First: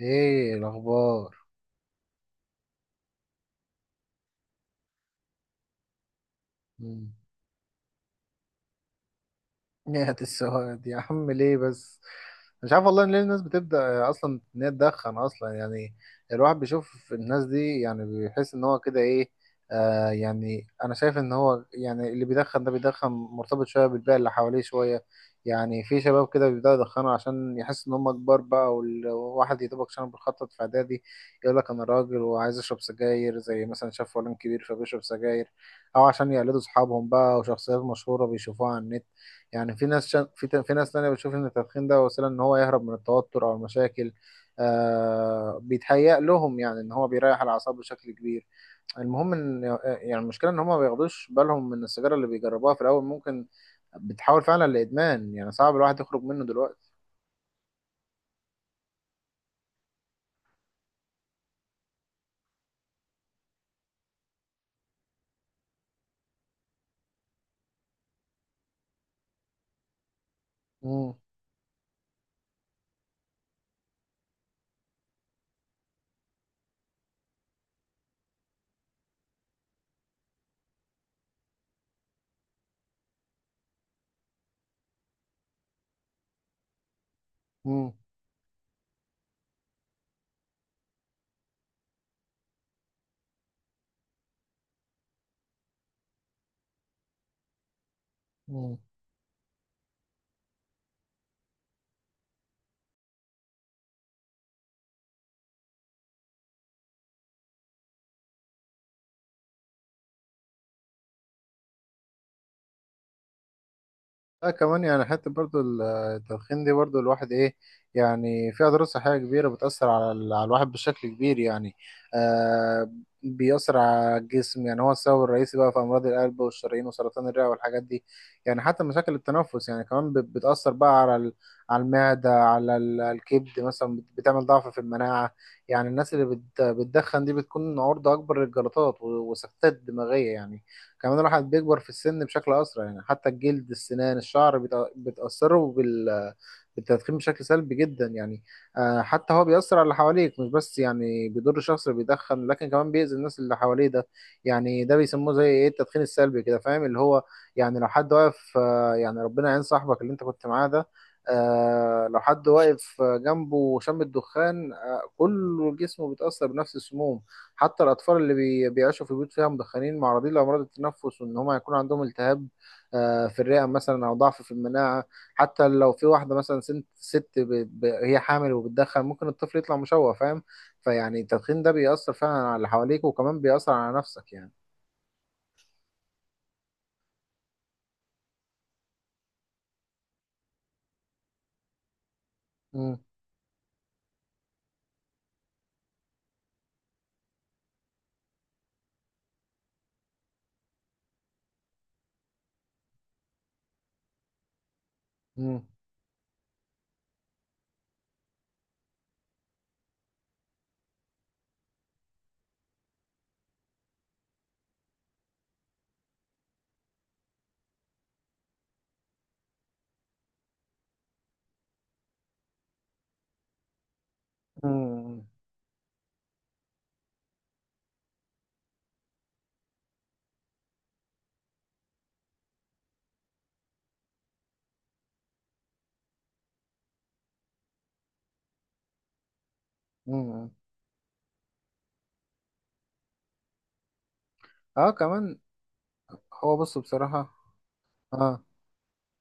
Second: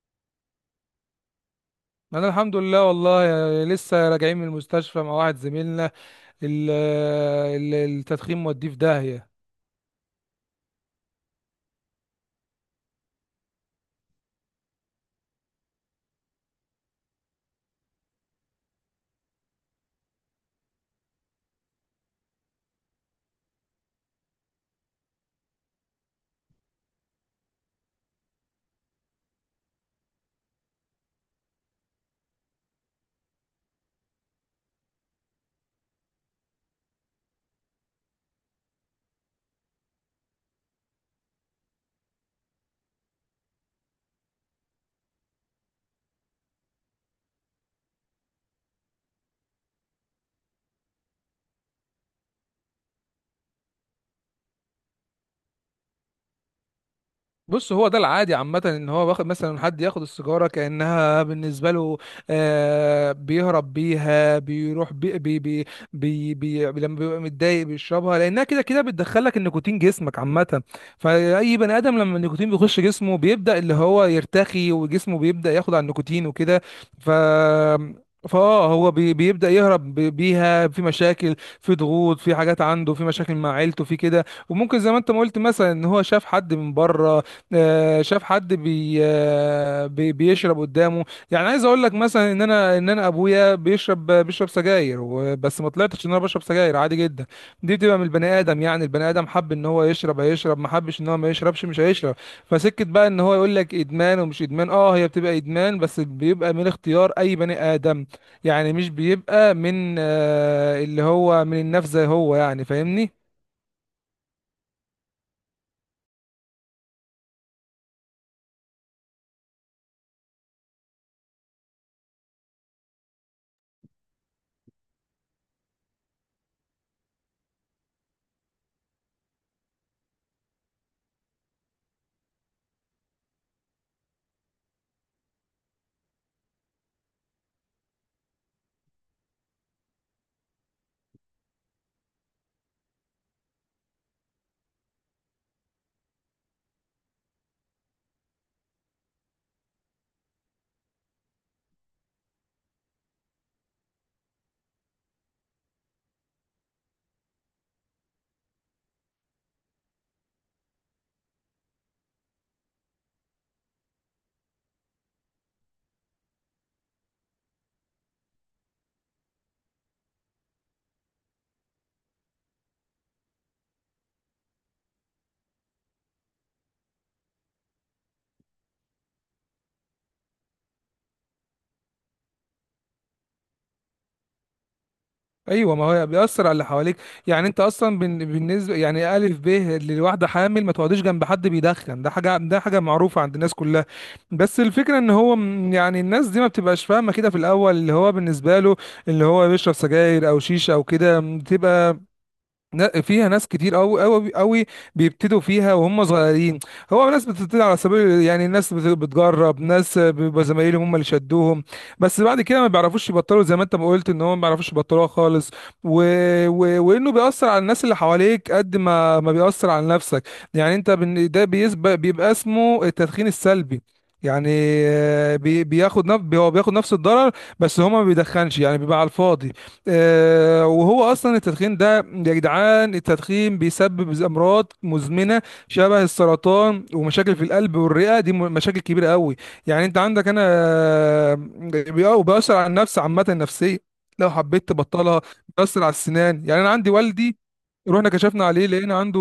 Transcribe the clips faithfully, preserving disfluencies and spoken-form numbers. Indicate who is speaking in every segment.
Speaker 1: ايه الاخبار؟
Speaker 2: انا الحمد لله والله، يا- لسه راجعين من المستشفى مع واحد زميلنا. ال-
Speaker 1: مم.
Speaker 2: ال- التدخين موديه في داهية.
Speaker 1: نهاية السواد يا عم، ليه بس؟ مش عارف والله ليه الناس بتبدأ أصلا إن هي تدخن أصلا، يعني. الواحد بيشوف الناس دي، يعني بيحس إن هو كده إيه. آه يعني أنا شايف إن هو، يعني اللي بيدخن ده بيدخن مرتبط شوية بالبيئة اللي حواليه شوية. يعني في شباب كده بيبدأوا يدخنوا عشان يحس إن هم كبار بقى، وال- والواحد يا دوبك عشان بيخطط في إعدادي. يقول لك أنا راجل وعايز أشرب سجاير، زي مثلا شاف فلان كبير فبيشرب سجاير. أو عشان يقلدوا أصحابهم بقى وشخصيات مشهورة بيشوفوها على النت. يعني في ناس شا... في ت- في ناس تانية بتشوف ان التدخين ده وسيلة ان هو يهرب من التوتر او المشاكل. آه بيتهيأ لهم يعني ان هو بيريح الاعصاب بشكل كبير. المهم ان، يعني المشكلة ان هم ما بياخدوش بالهم من السيجارة اللي بيجربوها في الاول، ممكن بتحول فعلا لادمان، يعني صعب الواحد يخرج منه دلوقتي.
Speaker 2: بص، هو ده العادي عامة، ان هو واخد مثلا، حد ياخد السيجارة كأنها بالنسبة له آه بيهرب بيها، بيروح بي بي بي بي بي لما بيبقى متضايق بيشربها، لأنها كده كده بتدخلك النيكوتين جسمك عامة.
Speaker 1: مم.
Speaker 2: فأي بني آدم لما النيكوتين بيخش جسمه بيبدأ اللي هو يرتخي، وجسمه بيبدأ ياخد على النيكوتين وكده. ف فاه هو بي بيبدأ يهرب بي- بيها، في مشاكل، في ضغوط، في حاجات عنده، في مشاكل مع عيلته، في كده. وممكن زي ما انت ما قلت مثلا ان هو شاف حد من بره،
Speaker 1: مم.
Speaker 2: آه، شاف حد بي آه، بي- بيشرب قدامه. يعني عايز اقول لك مثلا ان انا ان انا ابويا بيشرب بيشرب سجاير و- بس ما طلعتش ان انا بشرب سجاير، عادي جدا. دي بتبقى من البني ادم،
Speaker 1: مم.
Speaker 2: يعني البني ادم حب ان هو يشرب هيشرب، ما حبش ان هو ما يشربش مش هيشرب. فسكت بقى ان هو يقول لك ادمان ومش ادمان، اه هي بتبقى ادمان بس بيبقى من اختيار اي بني ادم. يعني مش بيبقى من آه، اللي هو من النفس زي هو، يعني فاهمني؟
Speaker 1: لا كمان يعني، حتى برضو ال- التدخين دي برضو الواحد ايه. يعني في اضرار صحيه كبيره بتاثر على ال- على الواحد بشكل كبير يعني. آه بيأثر على الجسم، يعني هو السبب الرئيسي بقى في امراض القلب والشرايين وسرطان الرئه والحاجات دي. يعني حتى مشاكل التنفس يعني كمان بت- بتأثر بقى على ال- على المعده، على ال- الكبد مثلا بت- بتعمل ضعف في المناعه. يعني الناس اللي بت- بتدخن دي بتكون عرضه اكبر للجلطات و- وسكتات دماغيه يعني. كمان الواحد بيكبر في السن بشكل اسرع، يعني حتى الجلد السنان الشعر بيتأ- بتاثروا بال بالتدخين بشكل سلبي جدا يعني. آه، حتى هو بيأثر على اللي حواليك، مش بس يعني بيضر الشخص اللي بيدخن، لكن كمان بيأذي الناس اللي حواليه ده. يعني ده بيسموه زي ايه، التدخين السلبي كده، فاهم اللي هو. يعني لو حد واقف، آه، يعني ربنا يعين صاحبك اللي انت كنت معاه ده. آه، لو حد واقف جنبه وشم الدخان، آه، كل جسمه بيتأثر بنفس السموم. حتى الأطفال اللي بي- بيعيشوا في بيوت فيها مدخنين معرضين لأمراض التنفس، وإن هم هيكون عندهم التهاب آه، في الرئة مثلا أو ضعف في المناعة. حتى لو في واحدة مثلا سنت ست ب- ب- هي حامل وبتدخن، ممكن الطفل يطلع مشوه، فاهم. فيعني التدخين ده بيأثر فعلا على اللي حواليك، وكمان بيأثر على نفسك يعني.
Speaker 2: ايوه، ما هو بيأثر على اللي حواليك. يعني انت اصلا بن- بالنسبه يعني الف ب، للواحده حامل ما تقعديش جنب حد بيدخن، ده حاجه، ده حاجه
Speaker 1: مم.
Speaker 2: معروفه عند الناس كلها. بس الفكره ان هو م- يعني الناس دي ما بتبقاش فاهمه كده في الاول. اللي هو بالنسبه له، اللي هو بيشرب سجاير او شيشه او كده، بتبقى نا- فيها ناس كتير قوي قوي قوي بيبتدوا
Speaker 1: مم.
Speaker 2: فيها وهم صغيرين. هو ناس بتبتدي على سبيل، يعني ناس بت- بتجرب، ناس بيبقى زمايلهم هم اللي شدوهم، بس بعد كده ما بيعرفوش يبطلوا، زي ما انت ما قلت ان هم ما بيعرفوش يبطلوها خالص. و... و... وانه بيأثر على الناس اللي حواليك قد ما ما بيأثر على نفسك. يعني انت بن... ده بيسبق بيبقى اسمه التدخين السلبي يعني.
Speaker 1: مم.
Speaker 2: آه، بي... بياخد نف... هو بياخد نفس الضرر، بس هو ما بيدخنش يعني، بيبقى على الفاضي. آه، وهو اصلا التدخين ده يا جدعان، التدخين بيسبب امراض مزمنه شبه السرطان ومشاكل في القلب والرئه، دي م- مشاكل كبيره قوي. يعني انت عندك انا.
Speaker 1: مم.
Speaker 2: آه، بي- بيأثر على النفس عامه، النفسيه لو حبيت
Speaker 1: اه
Speaker 2: تبطلها.
Speaker 1: كمان.
Speaker 2: بيأثر على السنان،
Speaker 1: هو
Speaker 2: يعني انا
Speaker 1: بص
Speaker 2: عندي
Speaker 1: بصراحة.
Speaker 2: والدي، رحنا
Speaker 1: اه.
Speaker 2: كشفنا عليه لقينا عنده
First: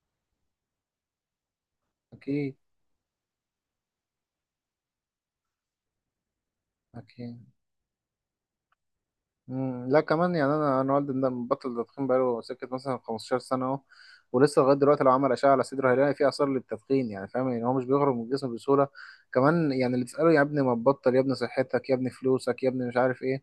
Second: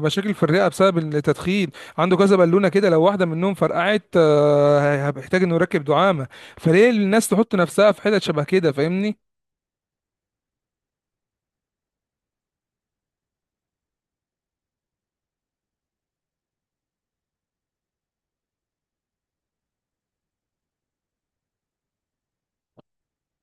Speaker 2: مشاكل في الرئه بسبب التدخين. عنده كذا
Speaker 1: أكيد.
Speaker 2: بالونه كده، لو واحده منهم فرقعت آه، هيحتاج انه يركب دعامه. فليه الناس
Speaker 1: أكيد.
Speaker 2: تحط نفسها في حتت شبه كده؟ فاهمني؟
Speaker 1: مم. لا كمان يعني، انا انا والدي ده مبطل تدخين بقاله سكه مثلا خمستاشر سنه اهو. ولسه لغايه دلوقتي لو عمل اشعه على صدره هيلاقي فيه اثار للتدخين، يعني فاهم. يعني هو مش بيخرج من الجسم بسهوله. كمان يعني اللي تساله يا ابني ما تبطل، يا ابني صحتك، يا ابني فلوسك، يا ابني مش عارف ايه.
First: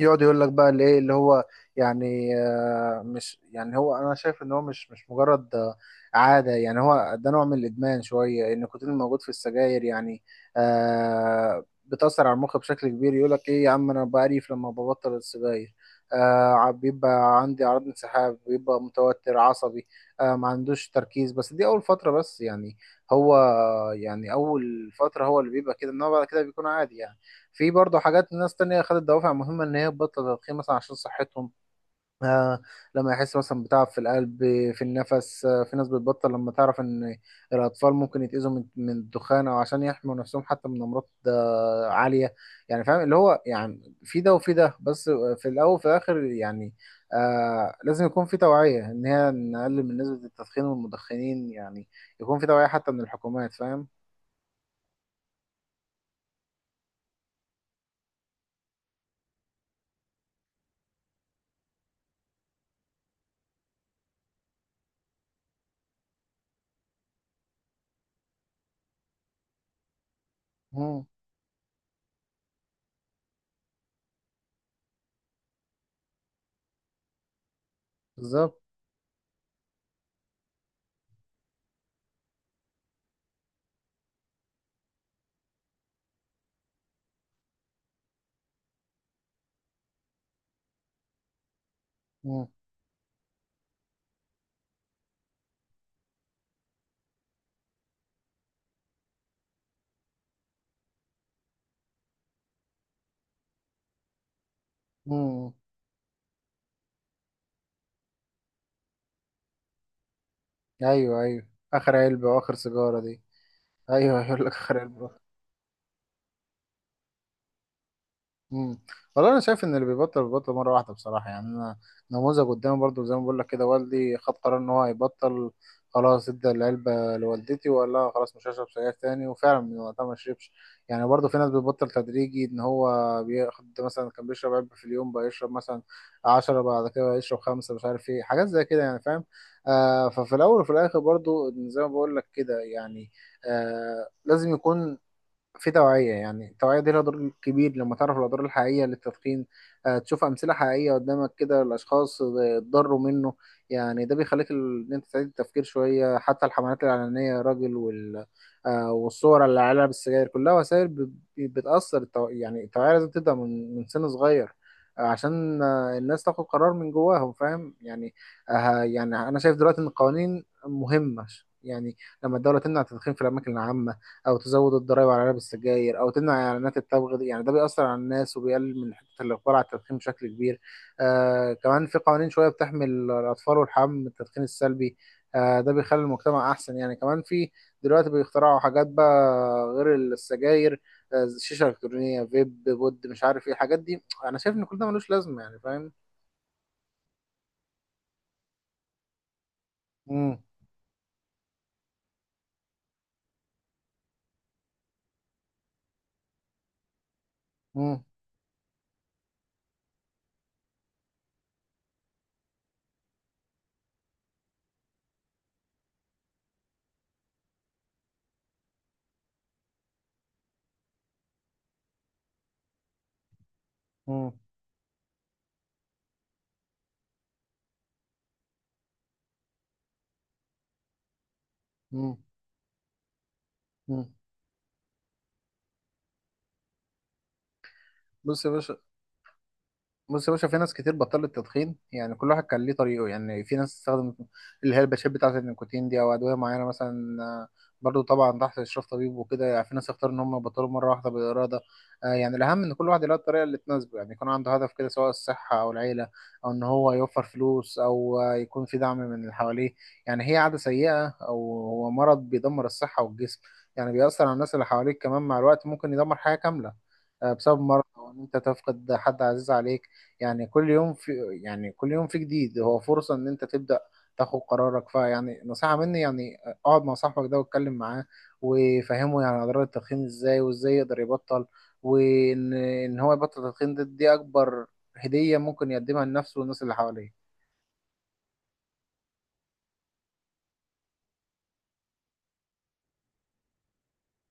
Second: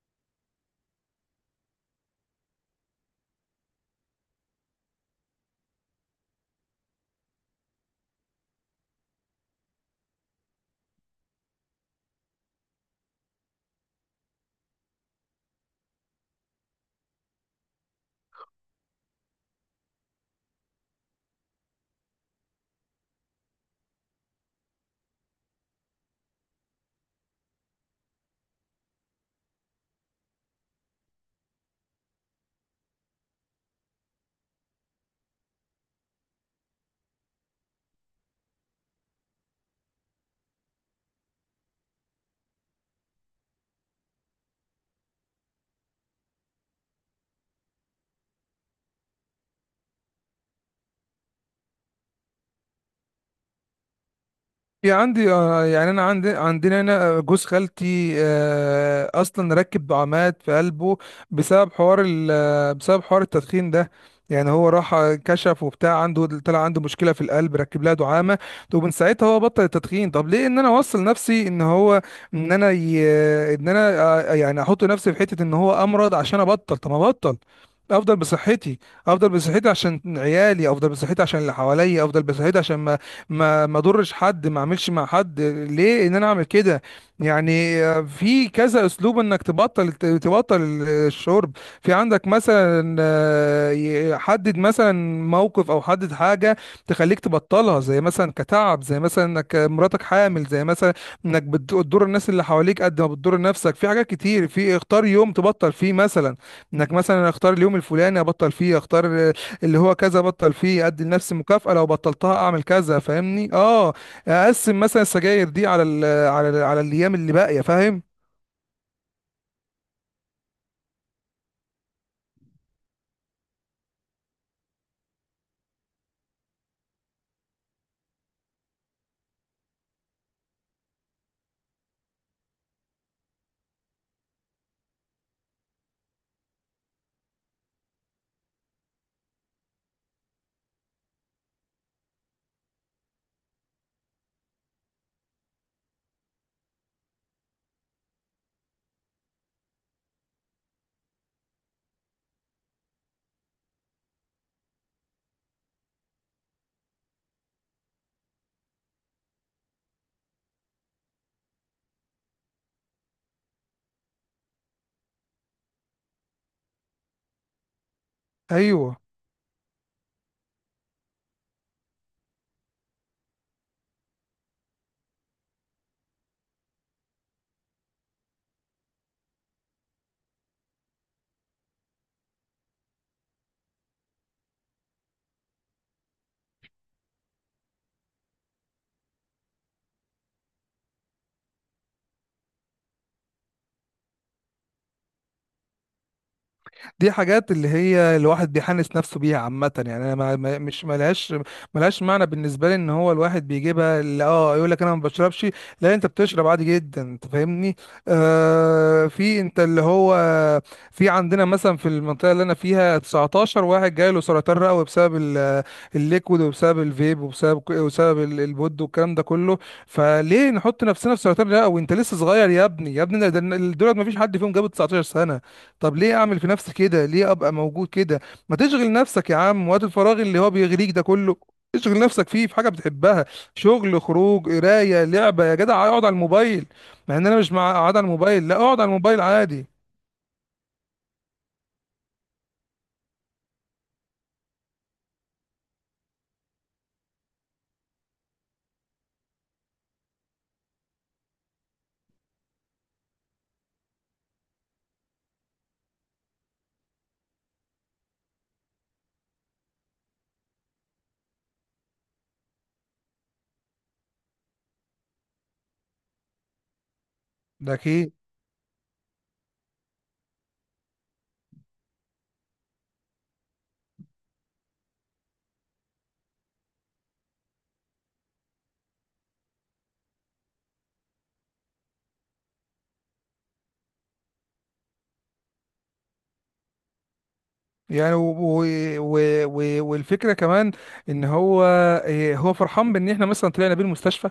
Speaker 1: يقعد يقول لك بقى اللي ايه اللي هو، يعني آه، مش يعني هو، انا شايف ان هو مش مش مجرد آه، عاده. يعني هو ده نوع من الادمان شويه، ان النيكوتين الموجود في السجاير يعني آه بتاثر على المخ بشكل كبير. يقول لك ايه يا عم، انا بعرف لما ببطل السجاير آه ع- بيبقى عندي اعراض انسحاب، بيبقى متوتر عصبي آه ما عندوش تركيز، بس دي اول فتره بس يعني. هو يعني اول فتره هو اللي بيبقى كده، انما بعد كده بيكون عادي يعني. في برضه حاجات، ناس تانية خدت دوافع مهمة إن هي تبطل تدخين، مثلا عشان صحتهم آه لما يحس مثلا بتعب في القلب، في النفس. آه في ناس بتبطل لما تعرف إن الأطفال ممكن يتأذوا من, من الدخان، أو عشان يحموا نفسهم حتى من أمراض آه، عالية. يعني فاهم اللي هو، يعني في ده وفي ده بس. في الأول وفي الآخر يعني آه لازم يكون في توعية، إن هي نقلل من نسبة التدخين والمدخنين يعني. يكون في توعية حتى من الحكومات، فاهم؟
Speaker 2: في عندي، آه، يعني انا عندي، عندنا هنا جوز خالتي آه، اصلا ركب عماد في قلبه بسبب حوار ال- آه، بسبب حوار التدخين ده. يعني هو راح كشف وبتاع، عنده طلع عنده مشكله في القلب، ركب لها دعامه، ومن ساعتها هو بطل التدخين. طب ليه ان انا
Speaker 1: مم.
Speaker 2: اوصل نفسي ان هو، ان انا ي... ان انا آه، يعني احط نفسي في حته ان هو امرض عشان ابطل؟ طب ما ابطل افضل
Speaker 1: بالظبط.
Speaker 2: بصحتي. افضل بصحتي عشان عيالي، افضل بصحتي عشان اللي حواليا، افضل بصحتي عشان ما ما اضرش حد، ما اعملش مع حد. ليه ان انا اعمل كده؟ يعني آه، في كذا اسلوب انك تبطل تبطل الشرب. في عندك
Speaker 1: مم.
Speaker 2: مثلا، آه، ي- حدد مثلا موقف او حدد حاجه تخليك تبطلها، زي مثلا كتعب، زي مثلا انك مراتك حامل، زي مثلا انك بت- بتضر الناس اللي حواليك قد ما بتضر نفسك. في حاجات كتير، في اختار يوم
Speaker 1: مم.
Speaker 2: تبطل فيه مثلا، انك مثلا اختار اليوم الفلاني ابطل فيه، اختار اللي هو كذا بطل فيه، ادي
Speaker 1: ايوه
Speaker 2: لنفسي
Speaker 1: ايوه،
Speaker 2: مكافأة لو
Speaker 1: اخر علبه
Speaker 2: بطلتها
Speaker 1: واخر
Speaker 2: اعمل كذا،
Speaker 1: سيجاره دي.
Speaker 2: فاهمني؟ اه.
Speaker 1: ايوه يقول لك اخر
Speaker 2: اقسم مثلا
Speaker 1: علبه.
Speaker 2: السجاير دي على ال على ال على الايام اللي باقية، فاهم؟
Speaker 1: مم. والله انا شايف ان اللي بيبطل بيبطل مره واحده بصراحه. يعني انا نموذج قدامي برضو، زي ما بقول لك كده، والدي خد قرار ان هو هيبطل، خلاص ادى العلبه لوالدتي وقال لها خلاص مش هشرب سجاير تاني، وفعلا من وقتها ما شربش. يعني برضو في ناس بتبطل تدريجي، ان هو بياخد مثلا، كان بيشرب علبه في اليوم بقى يشرب مثلا عشرة، بعد كده يشرب خمسه، مش عارف ايه، حاجات زي كده يعني فاهم. آه ففي الاول وفي الاخر برضو زي ما بقول لك كده يعني آه لازم يكون في توعية. يعني التوعية دي لها دور كبير لما تعرف الأضرار الحقيقية للتدخين، آه، تشوف أمثلة حقيقية قدامك كده، الأشخاص اتضروا منه. يعني ده بيخليك ال- إن أنت تعيد التفكير شوية، حتى الحملات الإعلانية يا راجل وال... آه، والصور اللي عليها بالسجاير، كلها وسائل ب- بتأثر التو... يعني التوعية لازم تبدأ من من سن صغير، آه، عشان آه، الناس تاخد قرار من جواهم، فاهم يعني. آه،
Speaker 2: ايوه،
Speaker 1: يعني أنا شايف دلوقتي إن القوانين مهمة. يعني لما الدولة تمنع التدخين في الأماكن العامة، او تزود الضرائب على علب السجاير، او تمنع اعلانات التبغ دي، يعني ده بيأثر على الناس وبيقلل من حته الاقبال على التدخين بشكل كبير. آه كمان في قوانين شويه بتحمي الاطفال والحمام من التدخين السلبي، آه ده بيخلي المجتمع احسن يعني. كمان في دلوقتي بيخترعوا حاجات بقى غير السجاير، آه، شيشه الكترونيه، فيب، بود، مش عارف ايه الحاجات دي. انا شايف ان كل ده ملوش لازمه، يعني فاهم.
Speaker 2: دي حاجات اللي هي الواحد بيحنس نفسه بيها عامة. يعني انا
Speaker 1: امم.
Speaker 2: ما ما- مش ملهاش ملهاش معنى بالنسبة لي، ان هو الواحد بيجيبها، اللي اه يقول لك انا ما بشربش، لا انت بتشرب عادي جدا انت، فاهمني؟
Speaker 1: امم.
Speaker 2: آه، في انت اللي هو، في عندنا مثلا في المنطقة اللي انا فيها تسعة عشر واحد جاي له سرطان رئوي بسبب ال- الليكويد، وبسبب الفيب، وبسبب وبسبب ال- البود، والكلام ده كله. فليه نحط نفسنا في سرطان رئوي؟ انت لسه صغير يا ابني، يا ابني ده- ده- دولت ما فيش حد
Speaker 1: امم.
Speaker 2: فيهم جاب تسعتاشر سنة. طب ليه اعمل في نفسي كده؟ ليه ابقى موجود كده؟ ما تشغل نفسك يا عم، وقت الفراغ اللي هو بيغريك ده كله اشغل نفسك فيه في حاجه بتحبها. شغل،
Speaker 1: امم.
Speaker 2: خروج، قرايه، لعبه، يا جدع اقعد على الموبايل. مع ان انا مش مع اقعد على
Speaker 1: بص
Speaker 2: الموبايل،
Speaker 1: يا
Speaker 2: لا
Speaker 1: باشا،
Speaker 2: اقعد على الموبايل عادي.
Speaker 1: بص يا باشا، في ناس كتير بطلت تدخين. يعني كل واحد كان ليه طريقه، يعني في ناس استخدمت اللي هي الباتشات بتاعة النيكوتين دي، أو أدوية معينة مثلا آه، برضو طبعا تحت إشراف طبيب وكده. يعني في ناس اختاروا إن هم يبطلوا مرة واحدة بالإرادة. آه، يعني الأهم إن كل واحد يلاقي الطريقة اللي تناسبه، يعني يكون عنده هدف كده، سواء الصحة أو العيلة، أو إن هو يوفر فلوس، أو آه، يكون في دعم من اللي حواليه. يعني هي عادة سيئة، أو هو مرض بيدمر الصحة والجسم. يعني بيأثر على الناس اللي حواليك كمان، مع الوقت ممكن يدمر حياة كاملة آه، بسبب
Speaker 2: ده
Speaker 1: مرض أو
Speaker 2: كي.
Speaker 1: إن أنت تفقد حد عزيز عليك. يعني كل يوم في، يعني كل يوم في جديد هو فرصة ان انت تبدأ تاخد قرارك. فيعني نصيحة مني يعني، اقعد مع صاحبك ده واتكلم معاه وفهمه، يعني اضرار التدخين ازاي وازاي يقدر يبطل. وان ان هو يبطل التدخين دي, دي اكبر هدية ممكن يقدمها لنفسه والناس اللي حواليه.
Speaker 2: يعني و... و... و... و... والفكره كمان ان هو، إيه، هو فرحان بان احنا مثلا طلعنا بيه المستشفى؟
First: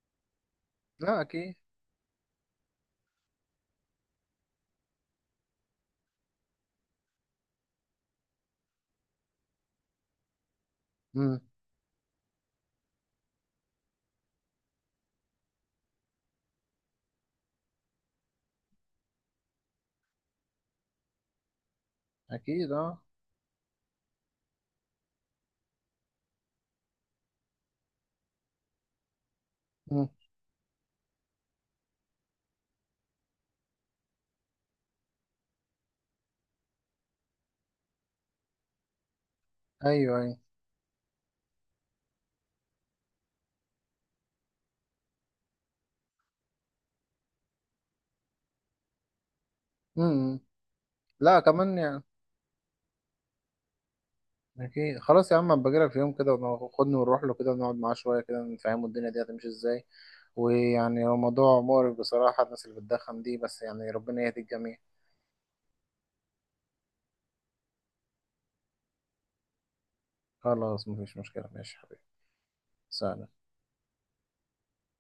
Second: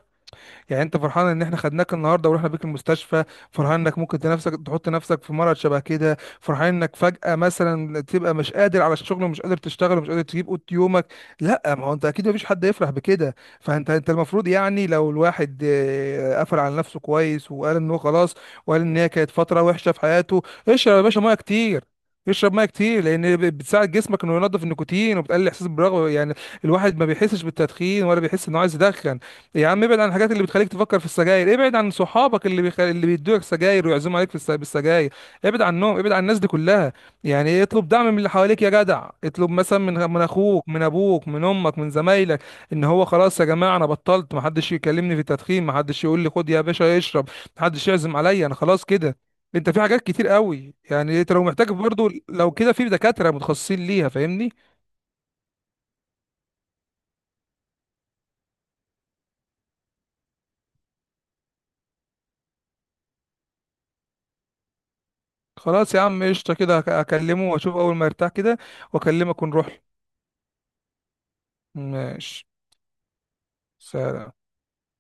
Speaker 2: يعني انت
Speaker 1: لا
Speaker 2: فرحان ان
Speaker 1: اكيد.
Speaker 2: احنا خدناك النهارده ورحنا بيك المستشفى؟ فرحان انك ممكن تنفسك تحط نفسك في مرض شبه كده؟ فرحان انك فجأة مثلا تبقى مش قادر على الشغل ومش قادر تشتغل ومش قادر تجيب قوت يومك؟
Speaker 1: امم.
Speaker 2: لا، ما هو انت اكيد مفيش حد يفرح بكده. فانت، انت المفروض يعني لو الواحد آه، قفل على نفسه كويس وقال ان هو خلاص، وقال ان هي كانت فترة وحشة في حياته. اشرب يا باشا ميه كتير، اشرب ميه
Speaker 1: اكيد اه.
Speaker 2: كتير لان ب- بتساعد جسمك انه ينظف النيكوتين وبتقلل الاحساس بالرغبه، يعني الواحد ما بيحسش بالتدخين ولا بيحس انه عايز يدخن. يا عم ابعد عن
Speaker 1: امم.
Speaker 2: الحاجات اللي بتخليك تفكر في السجاير، ابعد عن صحابك اللي بيخ... اللي بيدوك سجاير ويعزموا عليك في الس... بالسجاير. ابعد عنهم، ابعد عن الناس دي كلها. يعني إيه، اطلب دعم من اللي حواليك يا جدع. اطلب مثلا من
Speaker 1: ايوه
Speaker 2: من
Speaker 1: ايوه.
Speaker 2: اخوك، من ابوك، من امك، من زمايلك ان هو خلاص يا جماعه انا بطلت، محدش يكلمني في التدخين، محدش يقول لي خد يا باشا اشرب، محدش يعزم عليا، انا خلاص كده. انت، في حاجات كتير
Speaker 1: امم.
Speaker 2: قوي. يعني انت
Speaker 1: لا
Speaker 2: لو محتاج
Speaker 1: كمان يعني.
Speaker 2: برضو لو كده في دكاتره متخصصين ليها، فاهمني؟
Speaker 1: أكيد، خلاص يا عم، أما بجيلك في يوم كده وخدني ونروح له كده ونقعد معاه شوية كده نفهمه الدنيا دي هتمشي إزاي. ويعني هو موضوع مقرف بصراحة، الناس اللي بتدخن دي، بس يعني ربنا يهدي الجميع.
Speaker 2: خلاص يا عم قشطه كده، هك- هكلمه واشوف اول ما يرتاح كده واكلمك ونروح.
Speaker 1: خلاص مفيش مشكلة، ماشي حبيبي.
Speaker 2: ماشي.
Speaker 1: سلام.
Speaker 2: سلام.